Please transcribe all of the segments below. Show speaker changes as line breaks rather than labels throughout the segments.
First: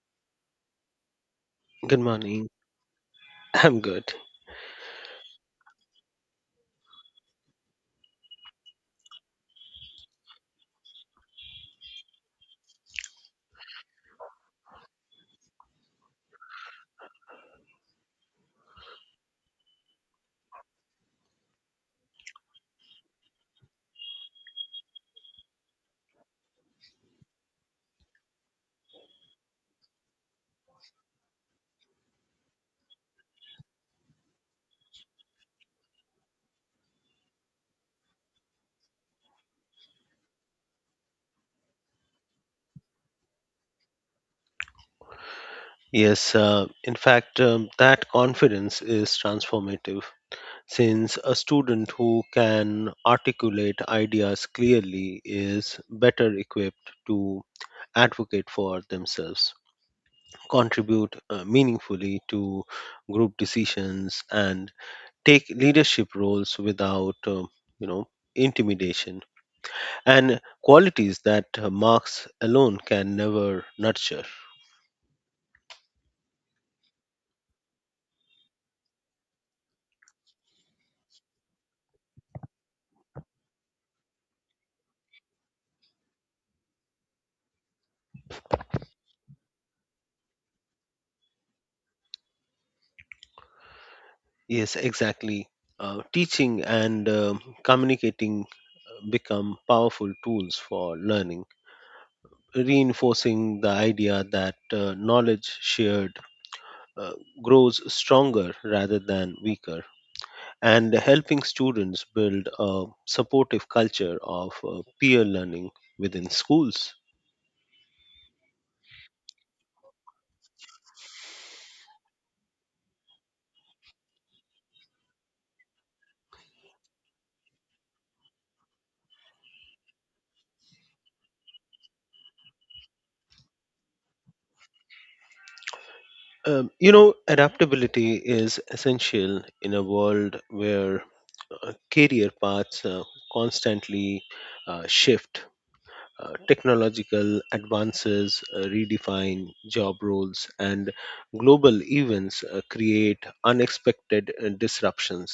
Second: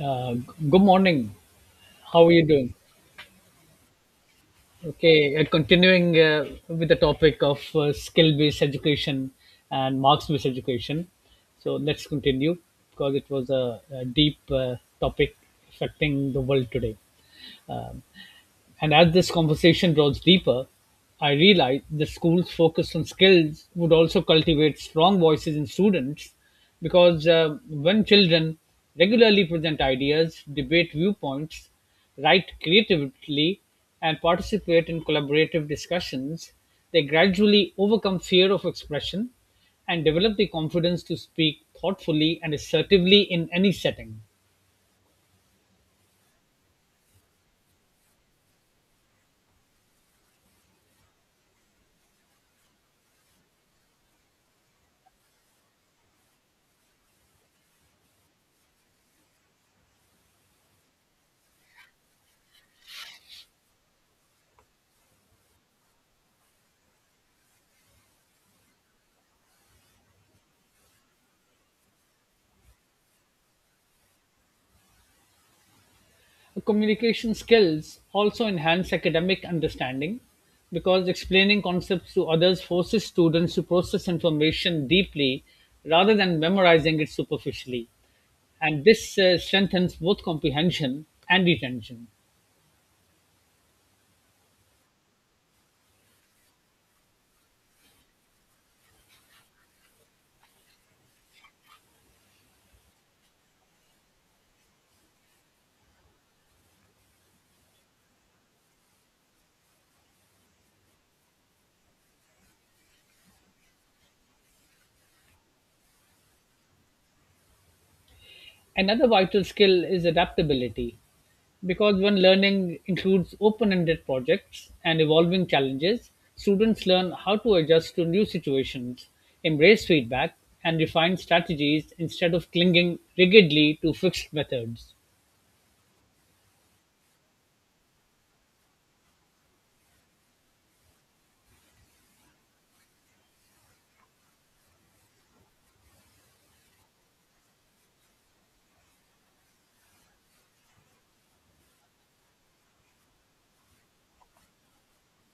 Uh, Good morning.
Good
How are you
morning.
doing?
I'm good.
Okay, continuing with the topic of skill based education and marks based education. So let's continue because it was a deep topic affecting the world today. Um, and as this conversation draws deeper, I realize the schools focused on skills would also cultivate strong voices in students because when children regularly present ideas, debate viewpoints, write creatively, and participate in collaborative discussions, they gradually overcome fear of expression and develop the confidence to speak thoughtfully and assertively in any setting.
Yes, in fact, that confidence is transformative since a student who can articulate ideas clearly is better equipped to advocate for themselves, contribute meaningfully to group decisions, and take leadership roles without, you know, intimidation and qualities that marks alone can never nurture.
Communication skills also enhance academic understanding because explaining concepts to others forces students to process information deeply rather than memorizing it superficially. And this strengthens both comprehension and retention.
Yes, exactly. Teaching and communicating become powerful tools for learning, reinforcing the idea that knowledge shared uh, grows stronger rather than weaker, and helping students build a supportive culture of peer learning within schools.
Another vital skill is adaptability, because when learning includes open ended projects and evolving challenges, students learn how to adjust to new situations, embrace feedback, and refine strategies instead of clinging rigidly to fixed methods.
You know, adaptability is essential in a world where career paths constantly shift. Technological advances redefine job roles, and global events create unexpected disruptions.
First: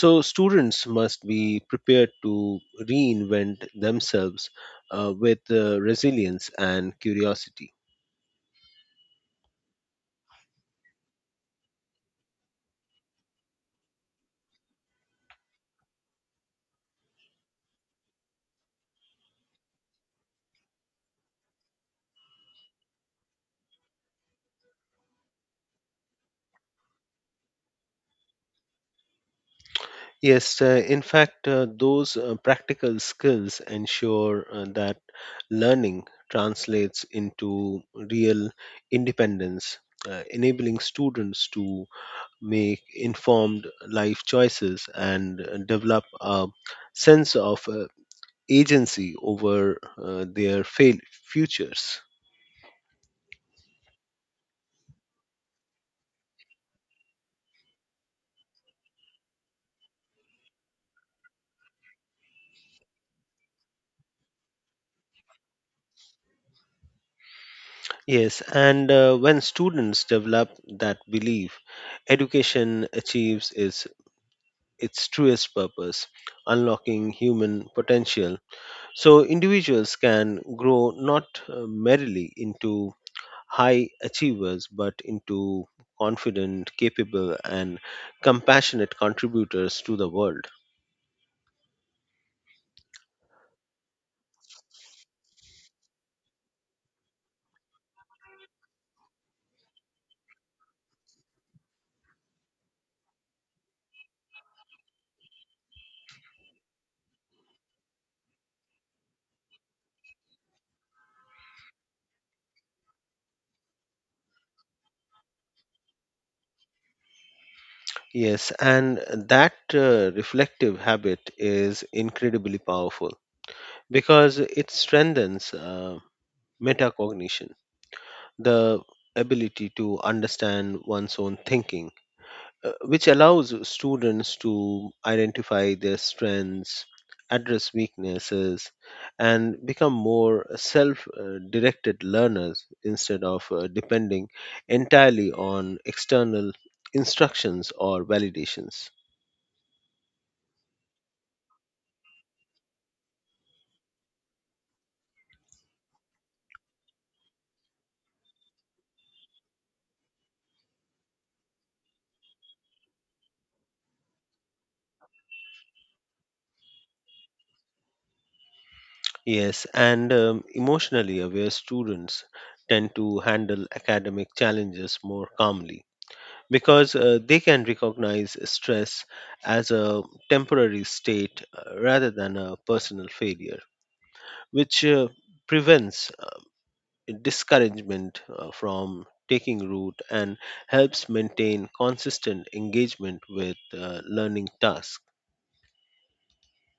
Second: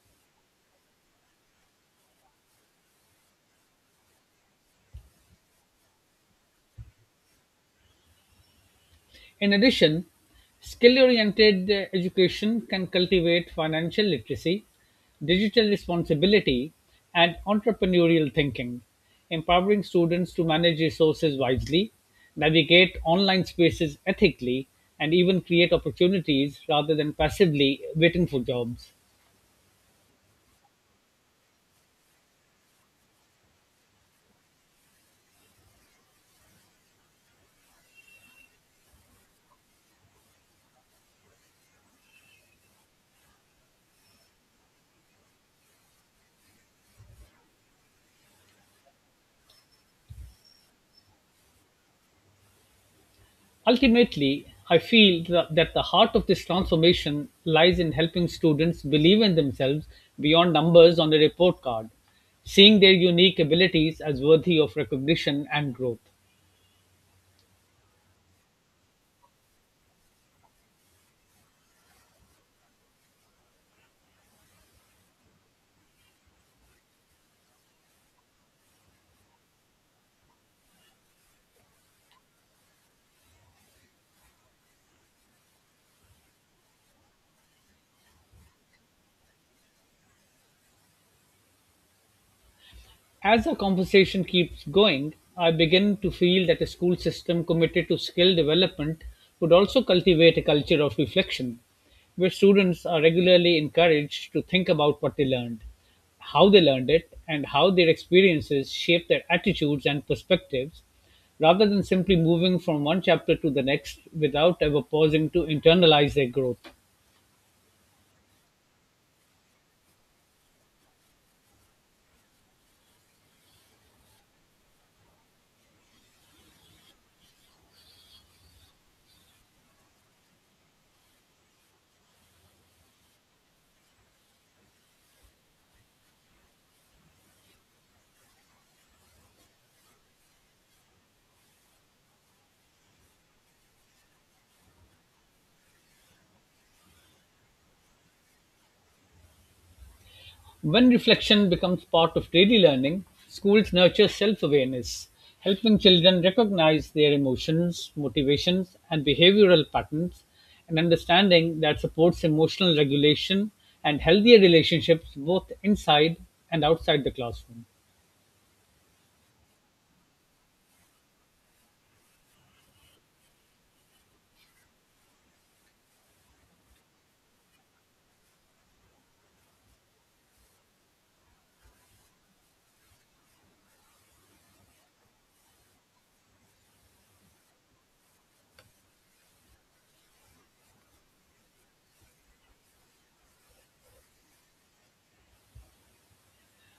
So, students must be prepared to reinvent themselves with resilience and curiosity.
In addition, skill-oriented education can cultivate financial literacy, digital responsibility, and entrepreneurial thinking, empowering students to manage resources wisely, navigate online spaces ethically, and even create opportunities rather than passively waiting for jobs.
Yes, in fact, those practical skills ensure that learning translates into real independence, enabling students to make informed life choices and develop a sense of agency over their futures.
Ultimately, I feel that the heart of this transformation lies in helping students believe in themselves beyond numbers on a report card, seeing their unique abilities as worthy of recognition and growth.
Yes, and when students develop that belief, education achieves its truest purpose, unlocking human potential. So individuals can grow not merely into high achievers, but into confident, capable, and compassionate contributors to the world.
As the conversation keeps going, I begin to feel that a school system committed to skill development would also cultivate a culture of reflection, where students are regularly encouraged to think about what they learned, how they learned it, and how their experiences shape their attitudes and perspectives, rather than simply moving from one chapter to the next without ever pausing to internalize their growth.
Yes, and that reflective habit is incredibly powerful because it strengthens metacognition, the ability to understand one's own thinking which allows students to identify their strengths, address weaknesses, and become more self directed learners instead of depending entirely on external instructions or validations.
When reflection becomes part of daily learning, schools nurture self awareness, helping children recognize their emotions, motivations, and behavioral patterns, an understanding that supports emotional regulation and healthier relationships both inside and outside the classroom.
Yes, and emotionally aware students tend to handle academic challenges more calmly because they can recognize stress as a temporary state rather than a personal failure, which prevents discouragement from taking root and helps maintain consistent engagement with learning tasks.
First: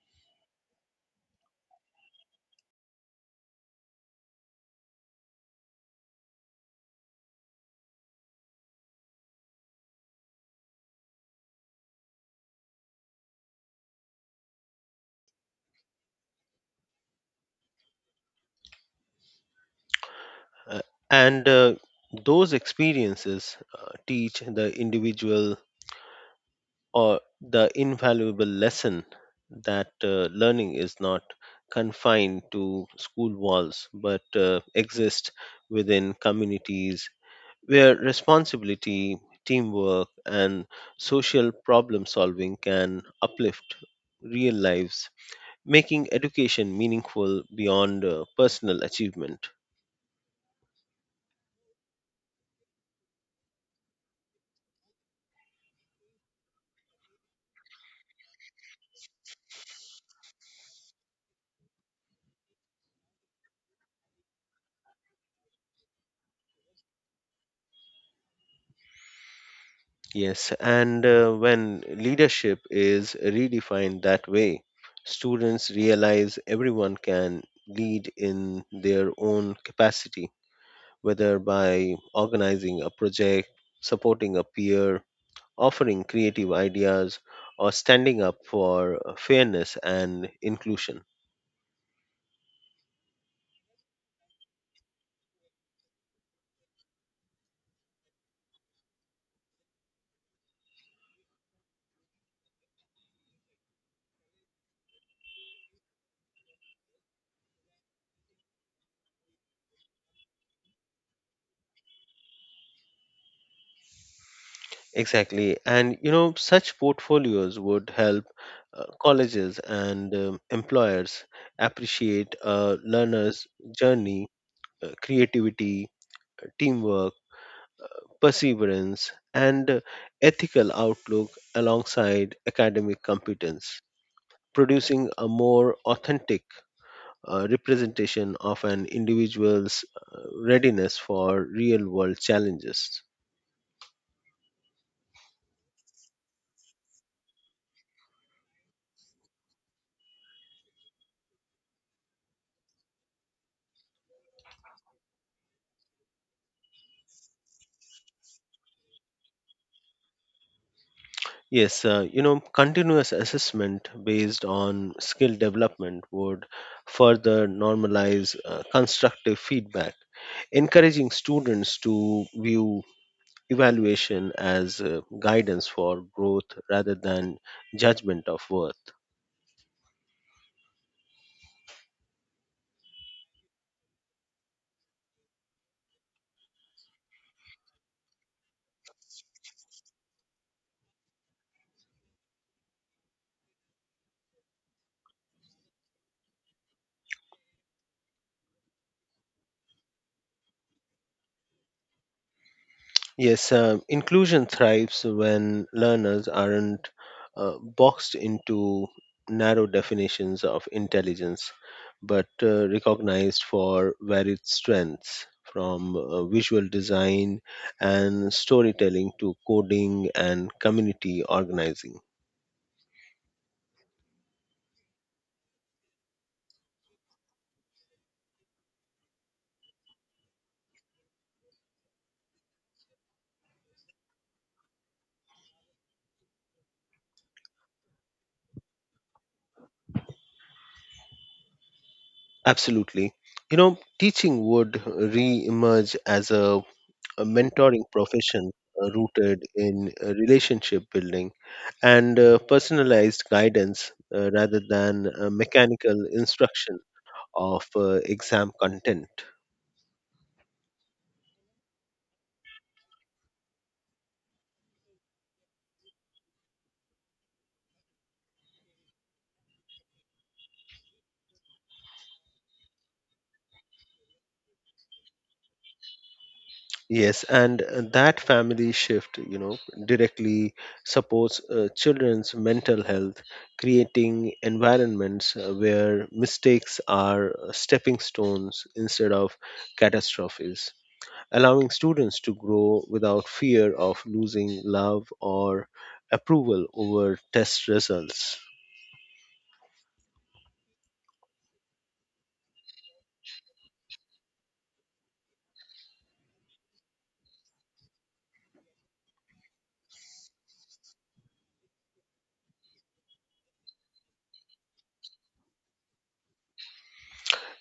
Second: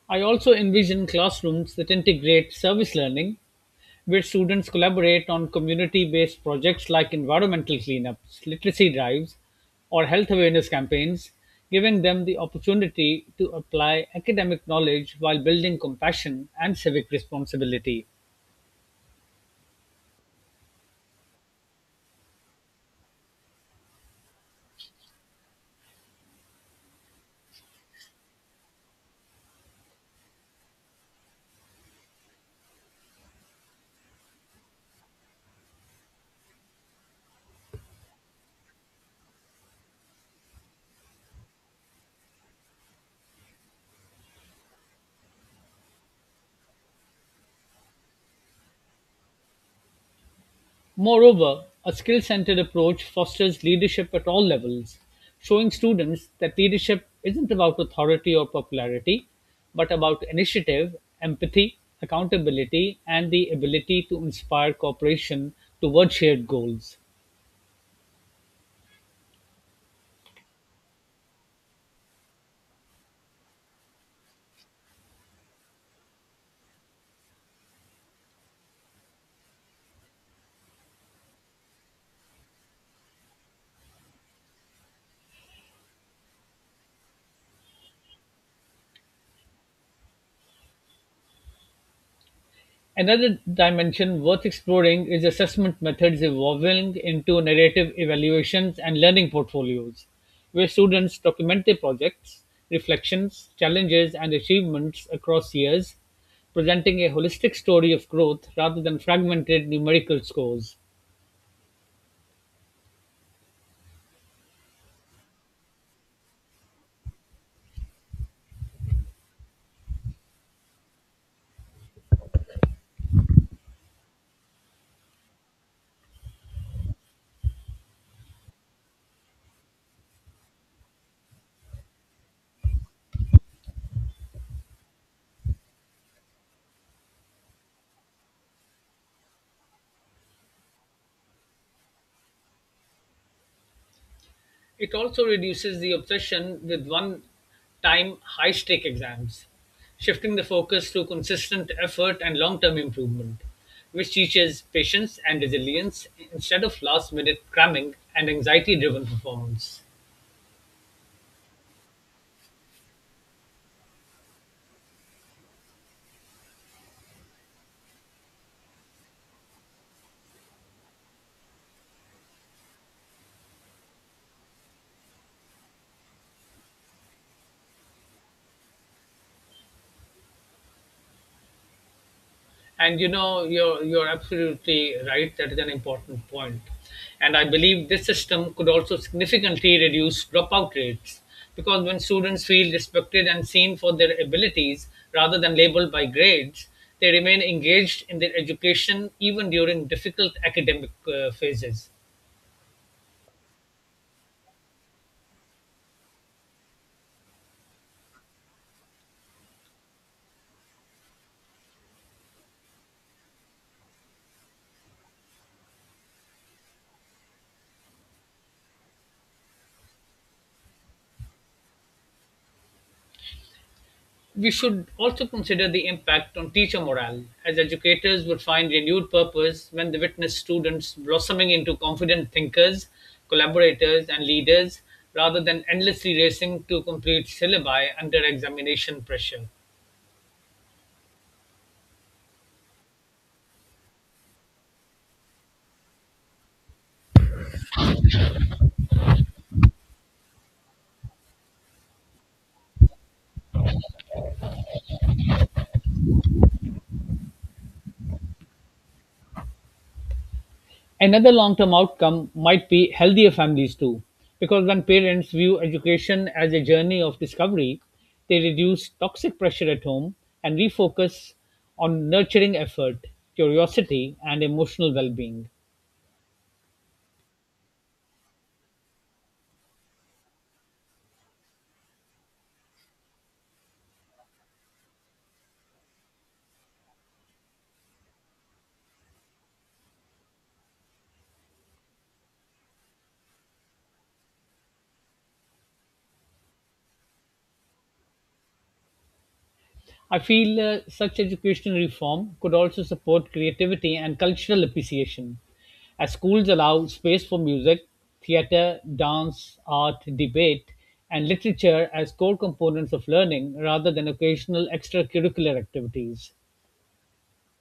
I also envision classrooms that integrate service learning where students collaborate on community-based projects like environmental cleanups, literacy drives, or health awareness campaigns, giving them the opportunity to apply academic knowledge while building compassion and civic responsibility.
Uh, and those experiences teach the individual or the invaluable lesson that learning is not confined to school walls but exists within communities where responsibility, teamwork, and social problem solving can uplift real lives, making education meaningful beyond personal achievement.
Moreover, a skill-centered approach fosters leadership at all levels, showing students that leadership isn't about authority or popularity, but about initiative, empathy, accountability, and the ability to inspire cooperation toward shared goals.
Yes, and when leadership is redefined that way, students realize everyone can lead in their own capacity, whether by organizing a project, supporting a peer, offering creative ideas, or standing up for fairness and inclusion.
Another dimension worth exploring is assessment methods evolving into narrative evaluations and learning portfolios, where students document their projects, reflections, challenges, and achievements across years, presenting a holistic story of growth rather than fragmented numerical scores.
Exactly. And you know, such portfolios would help colleges and employers appreciate a learner's journey, creativity, teamwork, perseverance, and ethical outlook alongside academic competence, producing a more authentic representation of an individual's readiness for real world challenges.
It also reduces the obsession with one time high stake exams, shifting the focus to consistent effort and long term improvement, which teaches patience and resilience instead of last minute cramming and anxiety driven performance.
Yes, you know, continuous assessment based on skill development would further normalize constructive feedback, encouraging students to view evaluation as guidance for growth rather than judgment of worth.
And you know, you're absolutely right. That is an important point. And I believe this system could also significantly reduce dropout rates because when students feel respected and seen for their abilities rather than labeled by grades, they remain engaged in their education even during difficult academic phases.
Yes, inclusion thrives when learners aren't boxed into narrow definitions of intelligence, but recognized for varied strengths, from visual design and storytelling to coding and community organizing.
We should also consider the impact on teacher morale, as educators would find renewed purpose when they witness students blossoming into confident thinkers, collaborators, and leaders rather than endlessly racing to complete syllabi under examination pressure.
Absolutely. You know, teaching would re emerge as a mentoring profession rooted in relationship building and personalized guidance rather than mechanical instruction of exam content.
Another long-term outcome might be healthier families too, because when parents view education as a journey of discovery, they reduce toxic pressure at home and refocus on nurturing effort, curiosity, and emotional well-being.
Yes, and that family shift, you know, directly supports children's mental health, creating environments where mistakes are stepping stones instead of catastrophes, allowing students to grow without fear of losing love or approval over test results.
I feel such educational reform could also support creativity and cultural appreciation, as schools allow space for music, theatre, dance, art, debate, and literature as core components of learning rather than occasional extracurricular activities.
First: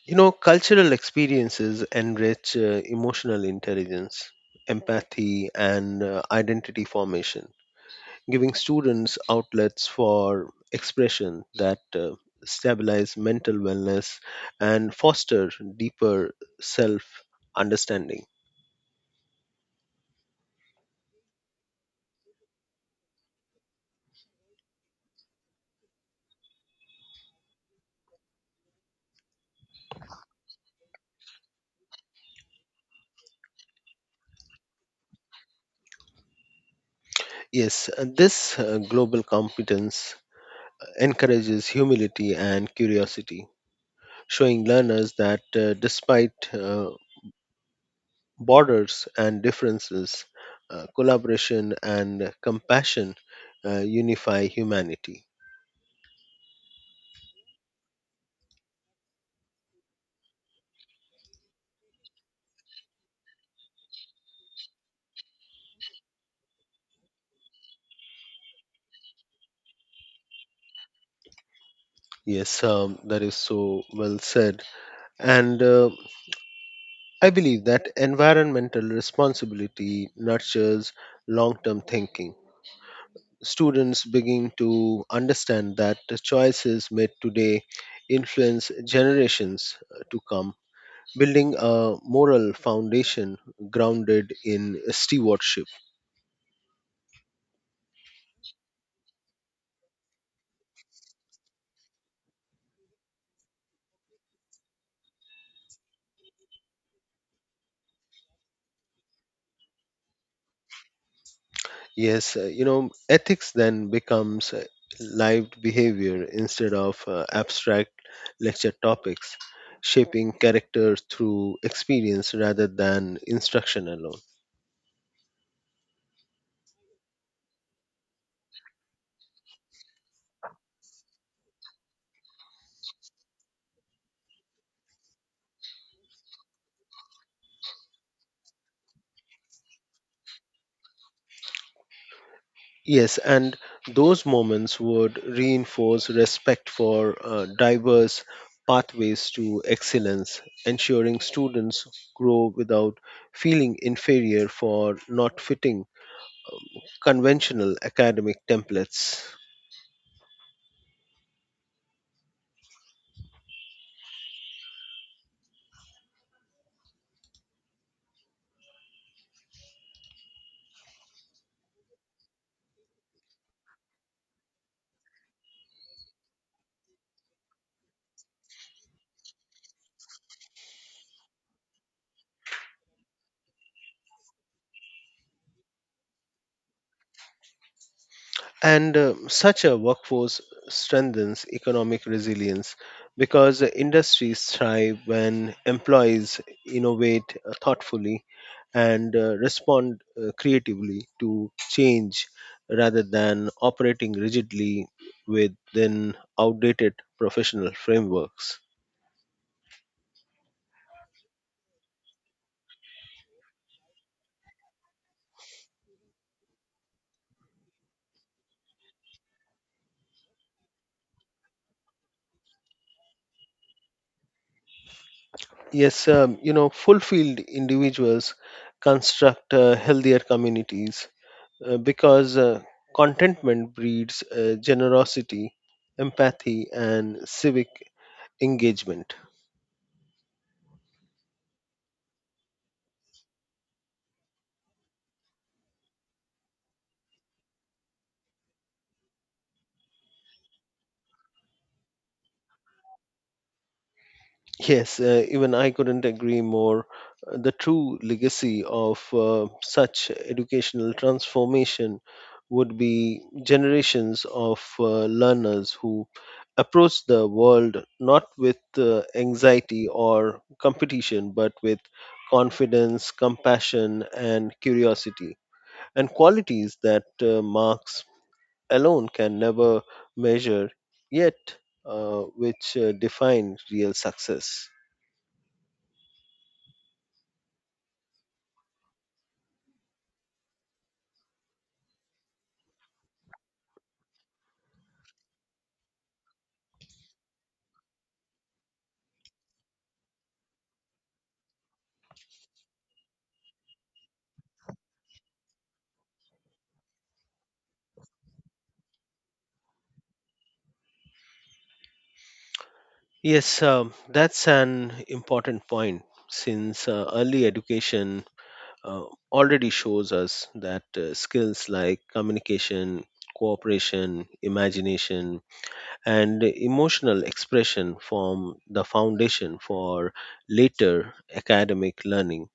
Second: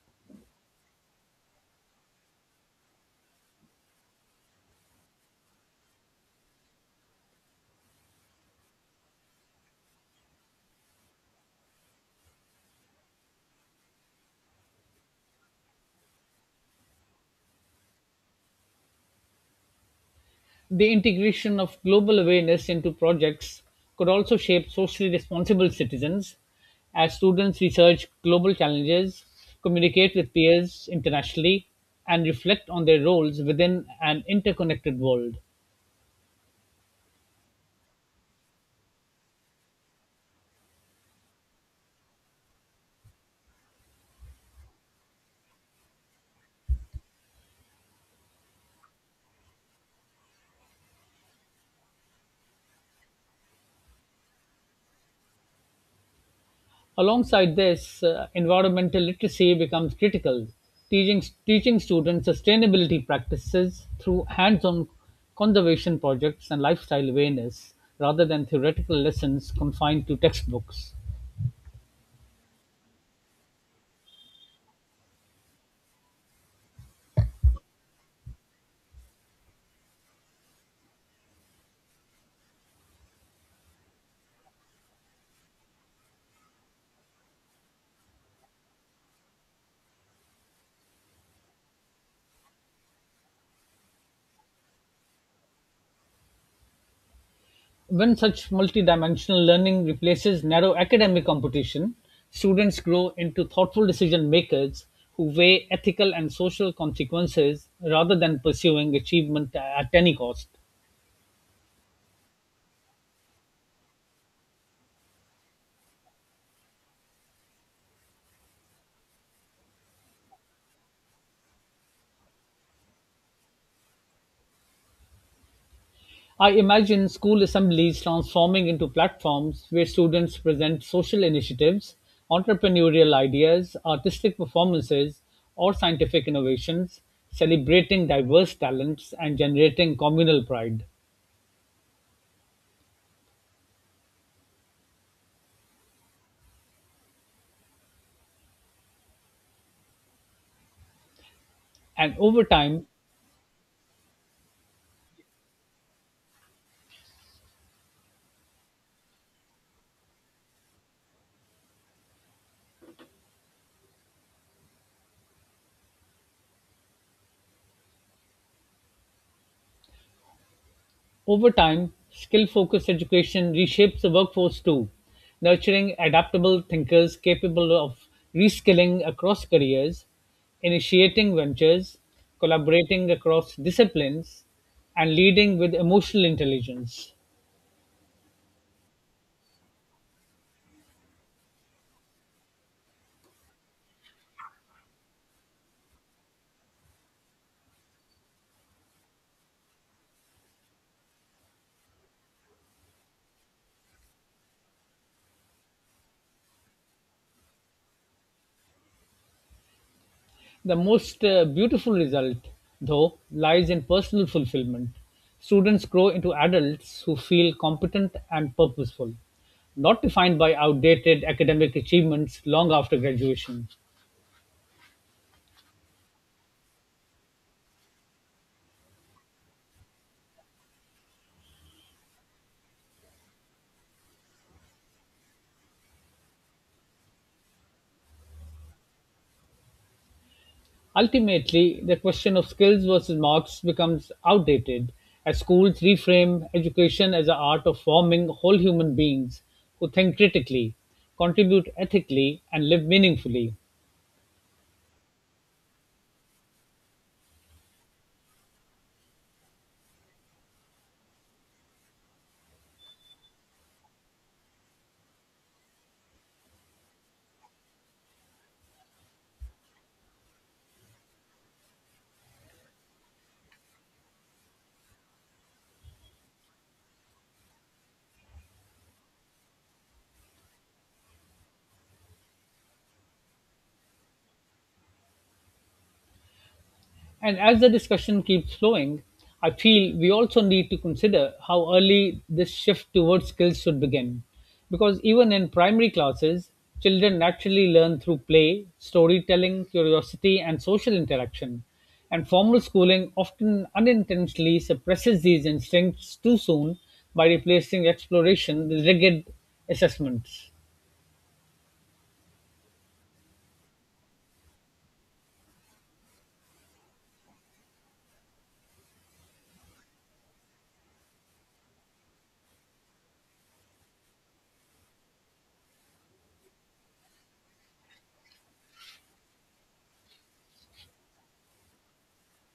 You know, cultural experiences enrich emotional intelligence, empathy, and identity formation, giving students outlets for expression that stabilize mental wellness and foster deeper self understanding.
The integration of global awareness into projects could also shape socially responsible citizens as students research global challenges, communicate with peers internationally, and reflect on their roles within an interconnected world.
Yes, this global competence encourages humility and curiosity, showing learners that despite borders and differences, collaboration and compassion unify humanity.
Alongside this, environmental literacy becomes critical. Teaching students sustainability practices through hands on conservation projects and lifestyle awareness rather than theoretical lessons confined to textbooks.
Yes, that is so well said. And I believe that environmental responsibility nurtures long term thinking. Students begin to understand that the choices made today influence generations to come, building a moral foundation grounded in stewardship.
When such multidimensional learning replaces narrow academic competition, students grow into thoughtful decision makers who weigh ethical and social consequences rather than pursuing achievement at any cost.
Yes, you know, ethics then becomes lived behavior instead of abstract lecture topics, shaping character through experience rather than instruction alone.
I imagine school assemblies transforming into platforms where students present social initiatives, entrepreneurial ideas, artistic performances, or scientific innovations, celebrating diverse talents and generating communal pride.
Yes, and those moments would reinforce respect for diverse pathways to excellence, ensuring students
And over
grow
time,
without feeling inferior for not fitting conventional academic templates.
Over time, skill-focused education reshapes the workforce too, nurturing adaptable thinkers capable of reskilling across careers, initiating ventures, collaborating across disciplines, and leading with emotional intelligence.
And such a workforce strengthens economic resilience because the industries thrive when employees innovate thoughtfully and respond creatively to change rather than operating rigidly within outdated professional frameworks.
The most beautiful result, though, lies in personal fulfillment. Students grow into adults who feel competent and purposeful, not defined by outdated academic achievements long after graduation.
Yes, you know, fulfilled individuals construct healthier communities because contentment breeds generosity, empathy, and civic engagement.
Ultimately, the question of skills versus marks becomes outdated as schools reframe education as the art of forming whole human beings who think critically, contribute ethically, and live meaningfully.
Yes, even I couldn't agree more. The true legacy of such educational transformation would be generations of learners who approach the world not with anxiety or competition, but with confidence, compassion, and curiosity, and qualities that marks alone can never measure, yet which define real success.
And as the discussion keeps flowing, I feel we also need to consider how early this shift towards skills should begin. Because even in primary classes, children naturally learn through play, storytelling, curiosity, and social interaction. And formal schooling often unintentionally suppresses these instincts too soon by replacing exploration with rigid assessments.
Yes, that's an important point since early education uh, already shows us that skills like communication, cooperation, imagination, and emotional expression form the foundation for later academic learning.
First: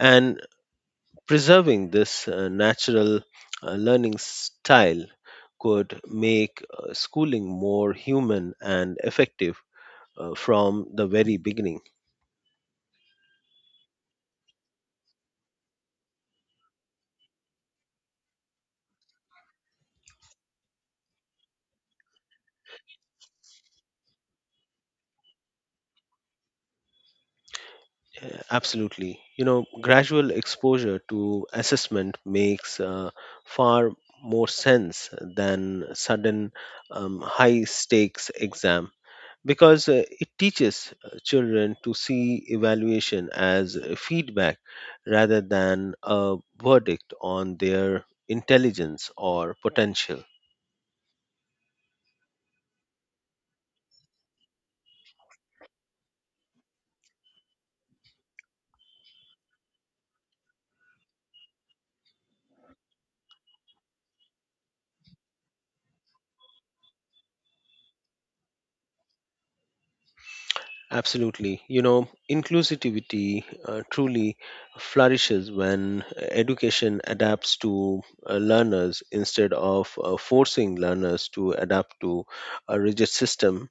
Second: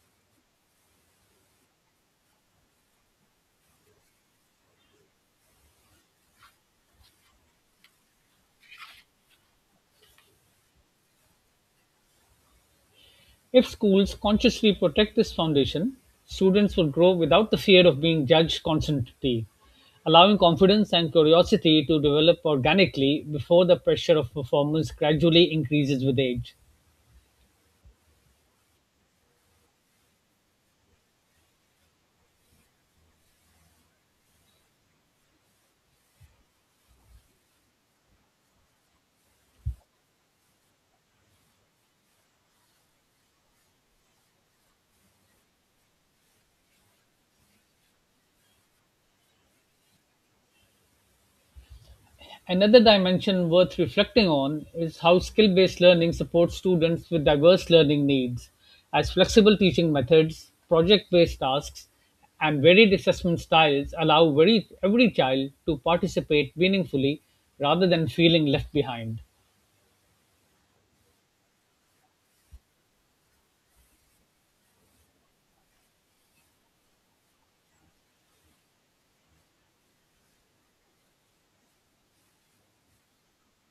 And preserving this natural learning style could make schooling more human and effective from the very beginning.
If schools consciously protect this foundation, students will grow without the fear of being judged constantly, allowing confidence and curiosity to develop organically before the pressure of performance gradually increases with age.
Absolutely. You know, gradual exposure to assessment makes far more sense than sudden high stakes exam because it teaches children to see evaluation as feedback rather than a verdict on their intelligence or potential.
Another dimension worth reflecting on is how skill based learning supports students with diverse learning needs, as flexible teaching methods, project based tasks, and varied assessment styles allow every child to participate meaningfully rather than feeling left behind.
Absolutely. You know, inclusivity truly flourishes when education adapts to learners instead of forcing learners to adapt to a rigid system,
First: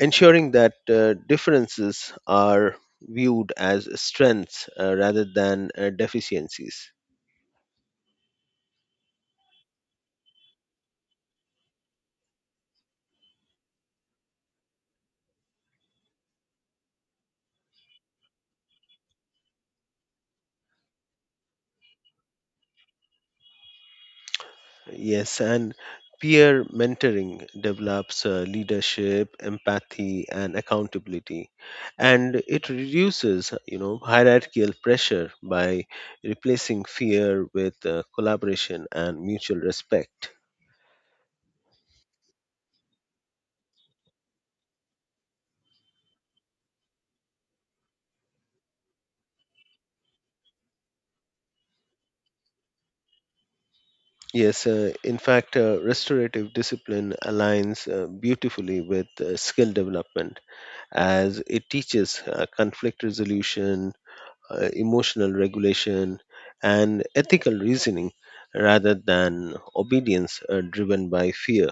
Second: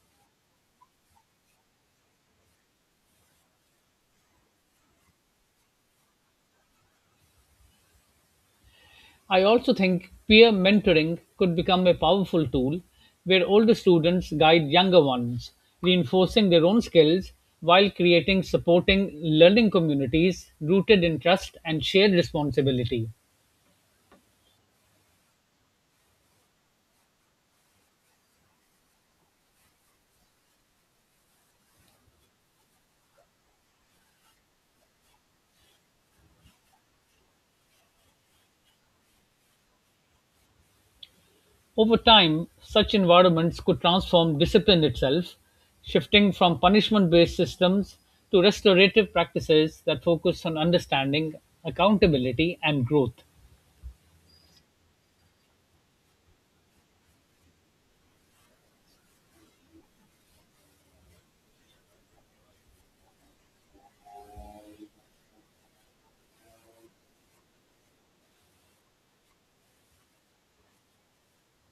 ensuring that differences are viewed as strengths rather than deficiencies.
I also think peer mentoring could become a powerful tool where older students guide younger ones, reinforcing their own skills while creating supporting learning communities rooted in trust and shared responsibility.
Yes, and peer mentoring develops leadership, empathy, and accountability, and it reduces, you know, hierarchical pressure by replacing fear with collaboration and mutual respect.
Over time, such environments could transform discipline itself, shifting from punishment based systems to restorative practices that focus on understanding, accountability, and growth.
Yes, in fact, restorative discipline aligns beautifully with skill development as it teaches conflict resolution, emotional regulation, and ethical reasoning rather than obedience driven by fear.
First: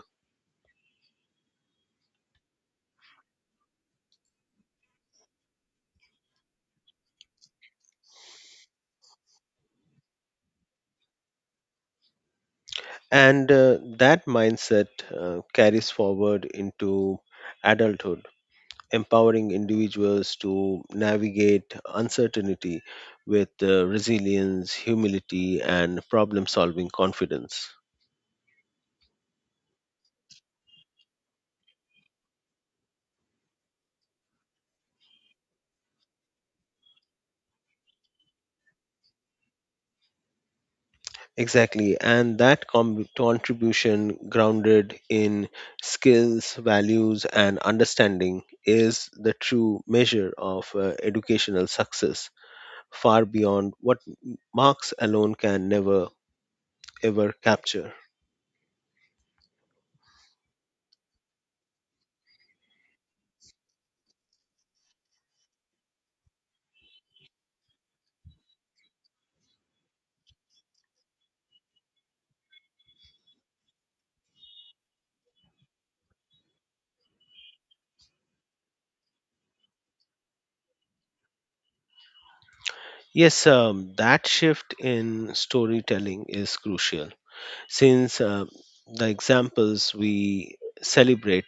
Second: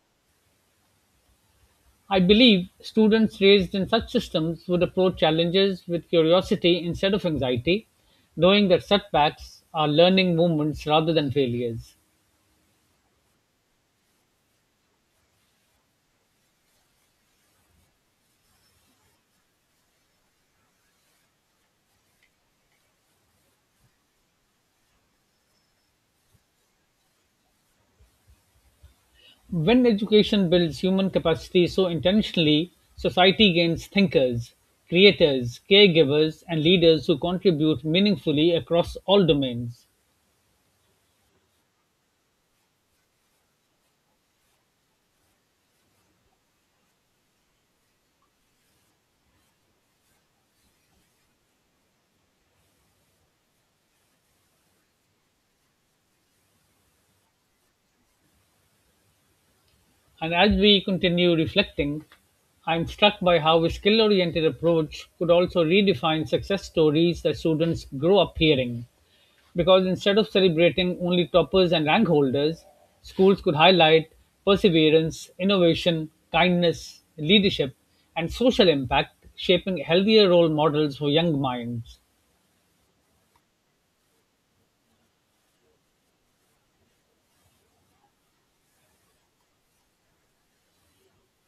I believe students raised in such systems would approach challenges with curiosity instead of anxiety, knowing that setbacks are learning moments rather than failures.
And that mindset carries forward into adulthood, empowering individuals to navigate uncertainty with resilience, humility, and problem solving confidence.
When education builds human capacity so intentionally, society gains thinkers, creators, caregivers, and leaders who contribute meaningfully across all domains.
Exactly, and that contribution grounded in skills, values, and understanding is the true measure of educational success, far beyond what marks alone can never ever capture.
And as we continue reflecting, I'm struck by how a skill oriented approach could also redefine success stories that students grow up hearing. Because instead of celebrating only toppers and rank holders, schools could highlight perseverance, innovation, kindness, leadership, and social impact, shaping healthier role models for young minds.
Yes, that shift in storytelling is crucial since the examples we celebrate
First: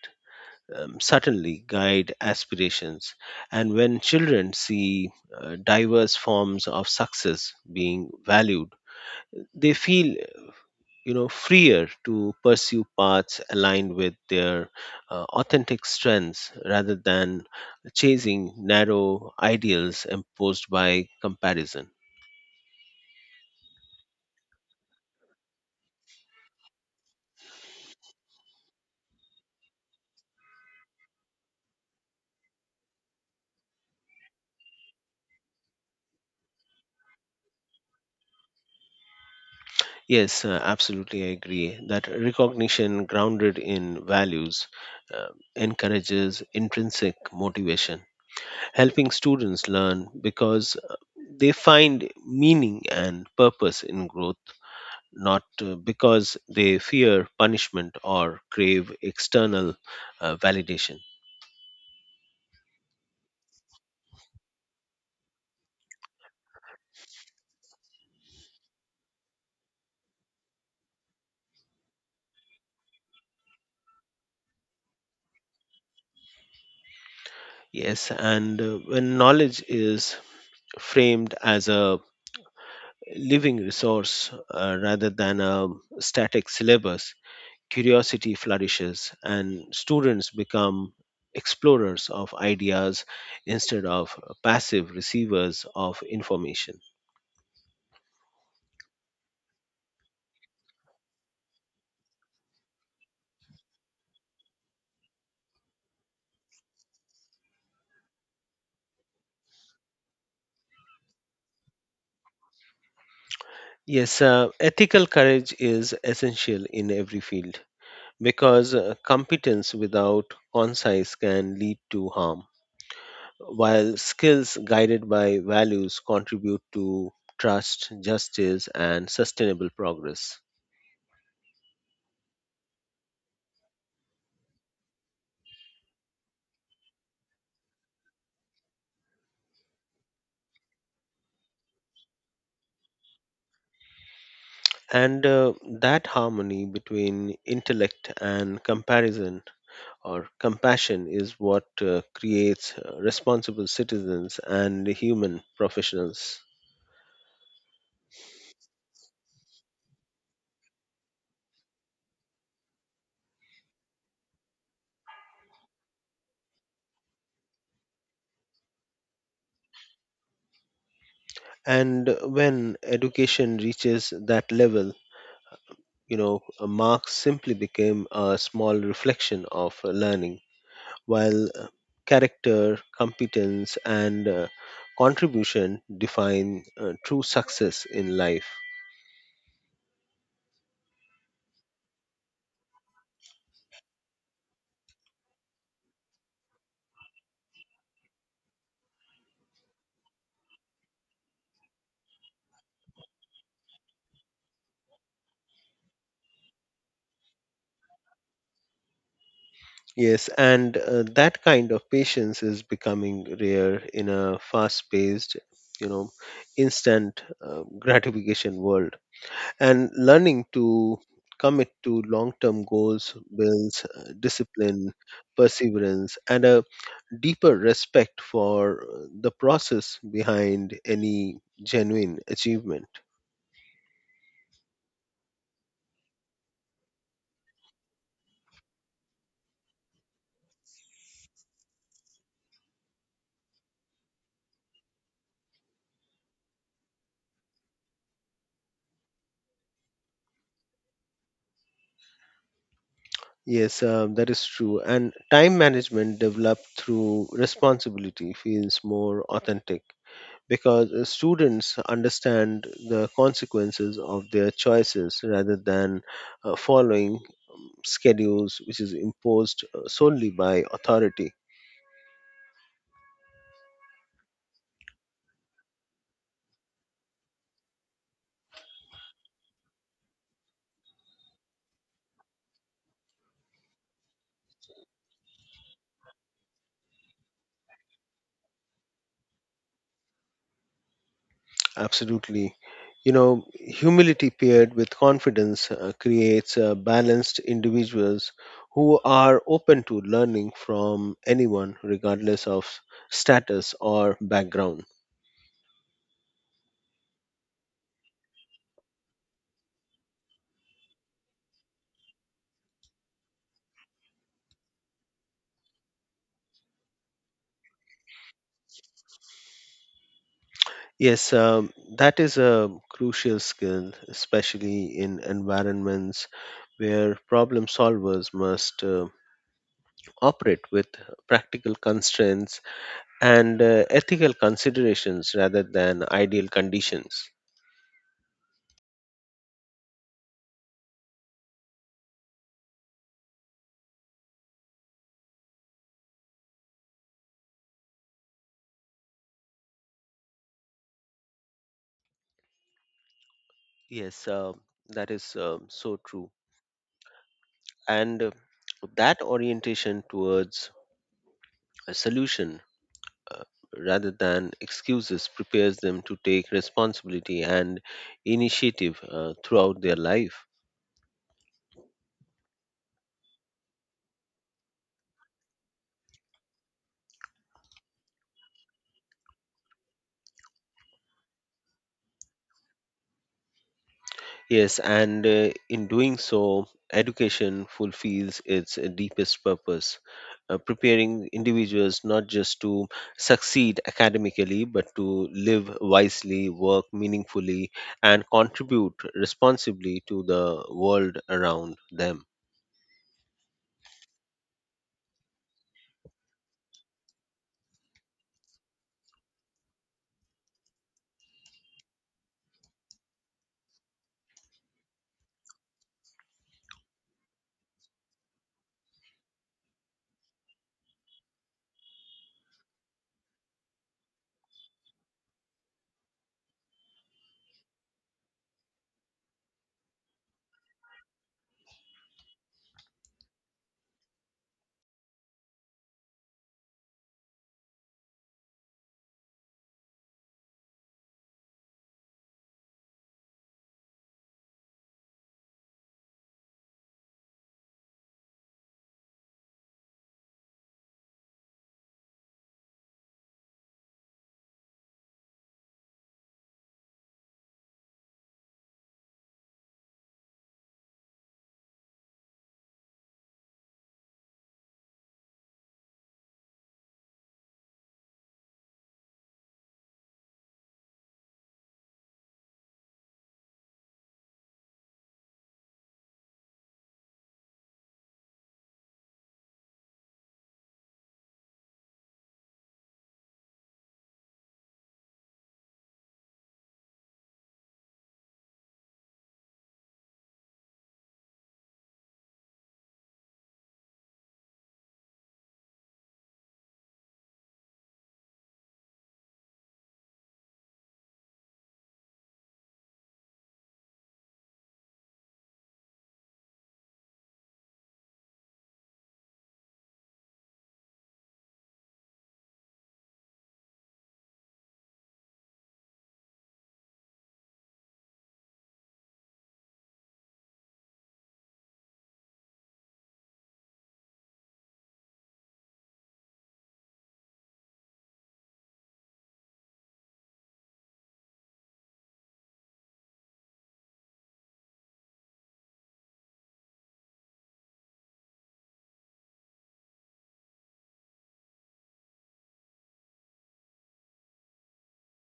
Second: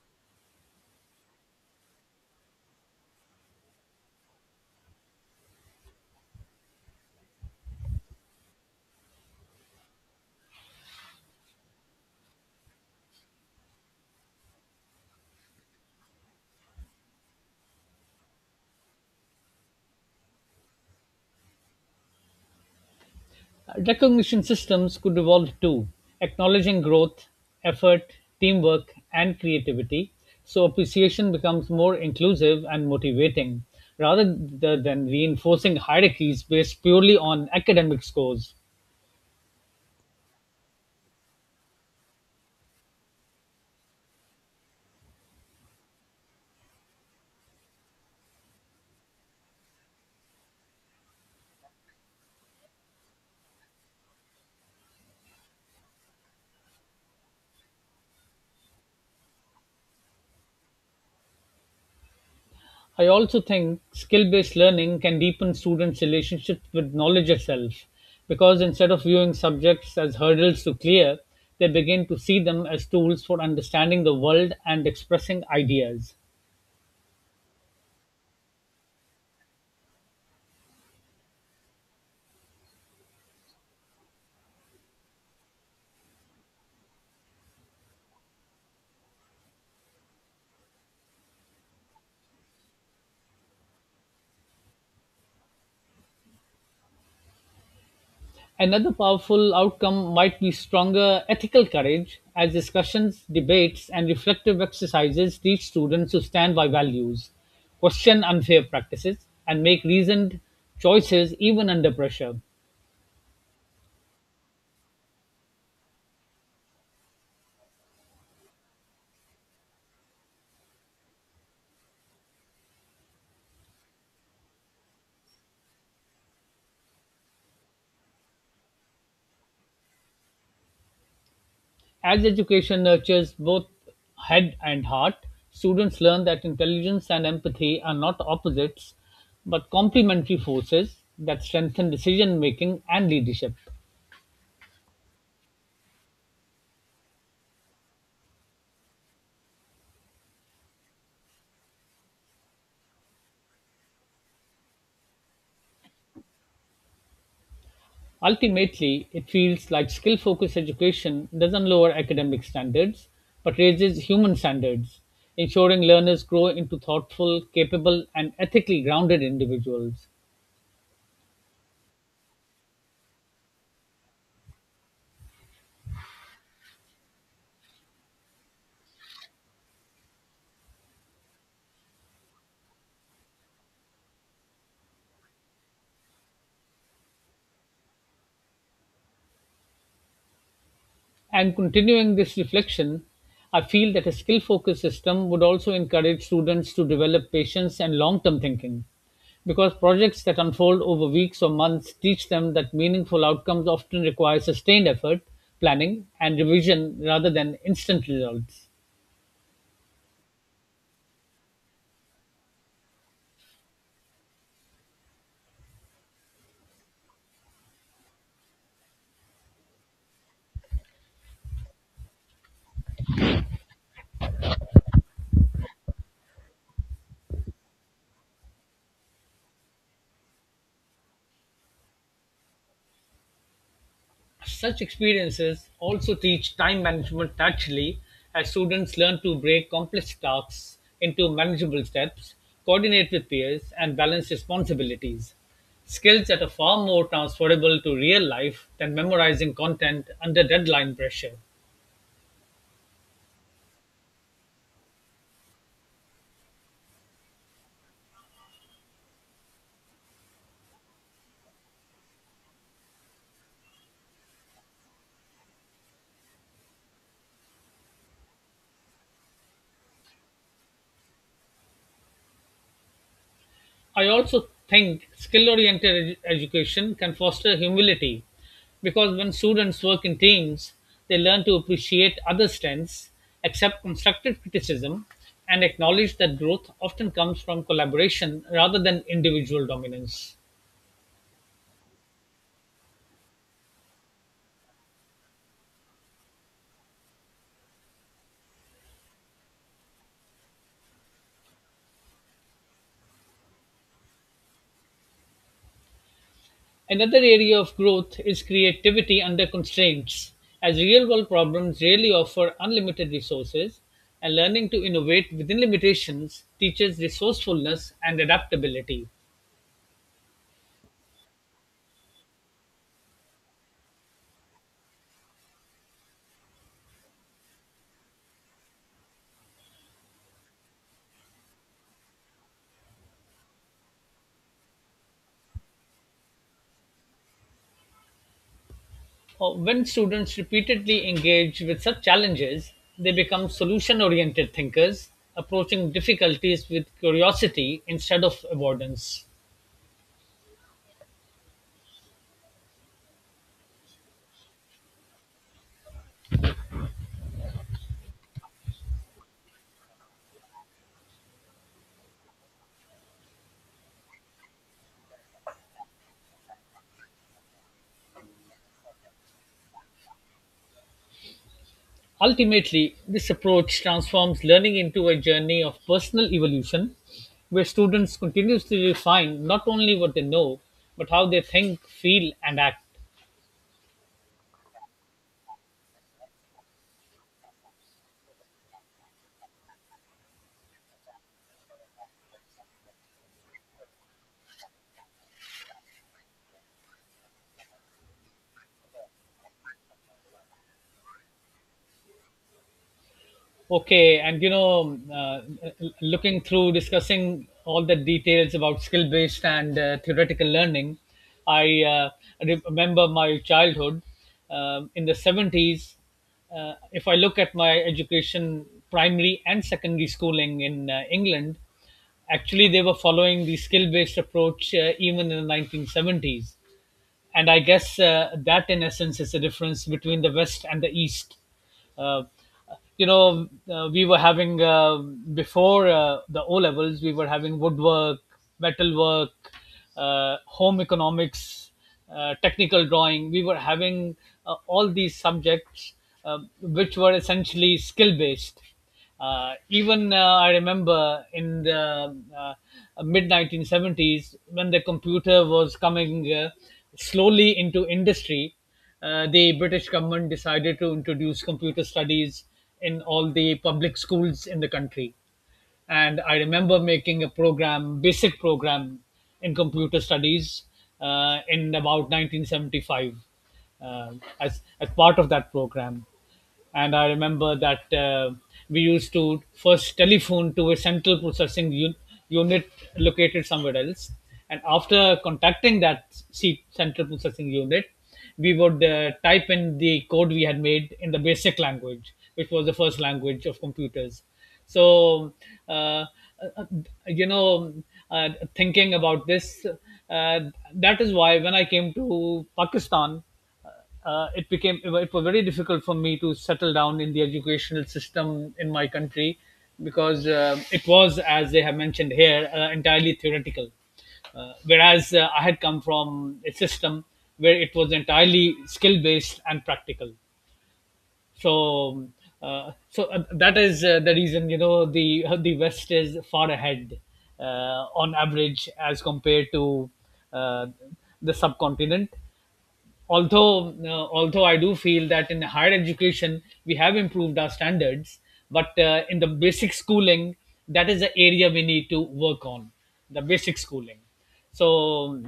certainly guide aspirations. And when children see diverse forms of success being valued, they feel, you know, freer to pursue paths aligned with their authentic strengths rather than chasing narrow ideals imposed by comparison.
Recognition systems could evolve too, acknowledging growth, effort, teamwork, and creativity, so appreciation becomes more inclusive and motivating, rather than reinforcing hierarchies based purely on academic scores.
Yes, absolutely, I agree that recognition grounded in values uh, encourages intrinsic motivation, helping students learn because they find meaning and purpose in growth, not because they fear punishment or crave external validation.
I also think skill based learning can deepen students' relationships with knowledge itself because instead of viewing subjects as hurdles to clear, they begin to see them as tools for understanding the world and expressing ideas.
Yes, and when knowledge is framed as a living resource rather than a static syllabus, curiosity flourishes and students become explorers of ideas instead of passive receivers of information.
Another powerful outcome might be stronger ethical courage as discussions, debates, and reflective exercises teach students to stand by values, question unfair practices, and make reasoned choices even under pressure.
Yes, ethical courage is essential in every field because competence without conscience can lead to harm, while skills guided by values contribute to trust, justice, and sustainable progress.
As education nurtures both head and heart, students learn that intelligence and empathy are not opposites but complementary forces that strengthen decision making and leadership.
And that harmony between intellect and comparison or compassion is what creates responsible citizens and human professionals.
Ultimately, it feels like skill focused education doesn't lower academic standards but raises human standards, ensuring learners grow into thoughtful, capable, and ethically grounded individuals.
And when education reaches that level, you know, marks simply became a small reflection of learning, while character, competence, and contribution define true success in life.
And continuing this reflection, I feel that a skill focused system would also encourage students to develop patience and long term thinking because projects that unfold over weeks or months teach them that meaningful outcomes often require sustained effort, planning, and revision rather than instant results.
Yes, and that kind of patience is becoming rare in a fast paced, you know, instant gratification world. And learning to commit to long term goals builds discipline, perseverance, and a deeper respect for the process behind any genuine achievement.
Such experiences also teach time management naturally as students learn to break complex tasks into manageable steps, coordinate with peers, and balance responsibilities. Skills that are far more transferable to real life than memorizing content under deadline pressure.
Yes, that is true. And time management developed through responsibility feels more authentic because students understand the consequences of their choices rather than following schedules which is imposed solely by authority.
I also think skill oriented education can foster humility because when students work in teams, they learn to appreciate other strengths, accept constructive criticism, and acknowledge that growth often comes from collaboration rather than individual dominance.
Absolutely. You know, humility paired with confidence creates balanced individuals who are open to learning from anyone, regardless of status or background.
Another area of growth is creativity under constraints, as real world problems rarely offer unlimited resources, and learning to innovate within limitations teaches resourcefulness and adaptability.
Yes, that is a crucial skill, especially in environments where problem solvers must operate with practical constraints and ethical considerations rather than ideal conditions.
When students repeatedly engage with such challenges, they become solution-oriented thinkers, approaching difficulties with curiosity instead of avoidance.
Yes, that is so true. And that orientation towards a solution uh, rather than excuses prepares them to take responsibility and initiative throughout their life.
Ultimately, this approach transforms learning into a journey of personal evolution where students continuously refine not only what they know, but how they think, feel, and act.
Yes, and in doing so, education fulfills its deepest purpose, preparing individuals not just to succeed academically, but to live wisely, work meaningfully, and contribute responsibly to the world around them.
Okay, and you know, looking through discussing all the details about skill based and theoretical learning, I remember my childhood in the 70s. If I look at my education, primary and secondary schooling in England, actually they were following the skill based approach even in the 1970s, and I guess that, in essence, is the difference between the West and the East. Uh, we were having before the O levels, we were having woodwork, metalwork, home economics, technical drawing. We were having all these subjects which were essentially skill based. Even I remember in the mid 1970s when the computer was coming slowly into industry, the British government decided to introduce computer studies in all the public schools in the country, and I remember making a program, basic program, in computer studies in about 1975, uh, as part of that program. And I remember that we used to first telephone to a unit located somewhere else, and after contacting that central processing unit we would type in the code we had made in the basic language, which was the first language of computers. So, uh, uh, you know, uh, thinking about this, uh, that is why when I came to Pakistan, it was very difficult for me to settle down in the educational system in my country because it was, as they have mentioned here, entirely theoretical, whereas I had come from a system where it was entirely skill based and practical. So uh, so uh, that is the reason, you know, the West is far ahead on average as compared to uh, the subcontinent, although I do feel that in higher education we have improved our standards, but in the basic schooling, that is the area we need to work on, the basic schooling. So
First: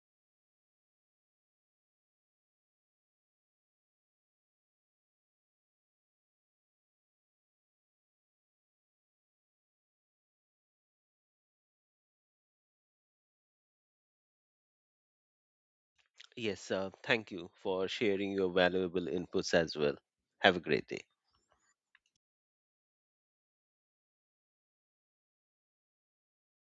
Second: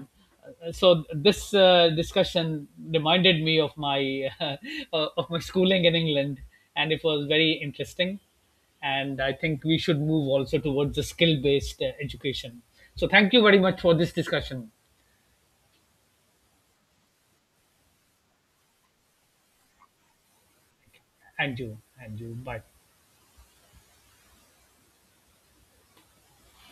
so this discussion reminded me of my of my schooling in England, and it was very interesting. And I think we should move also towards the skill based education. So thank you very much for this discussion.
Yes, thank you for sharing your valuable inputs as well. Have a great day.
And you, bye.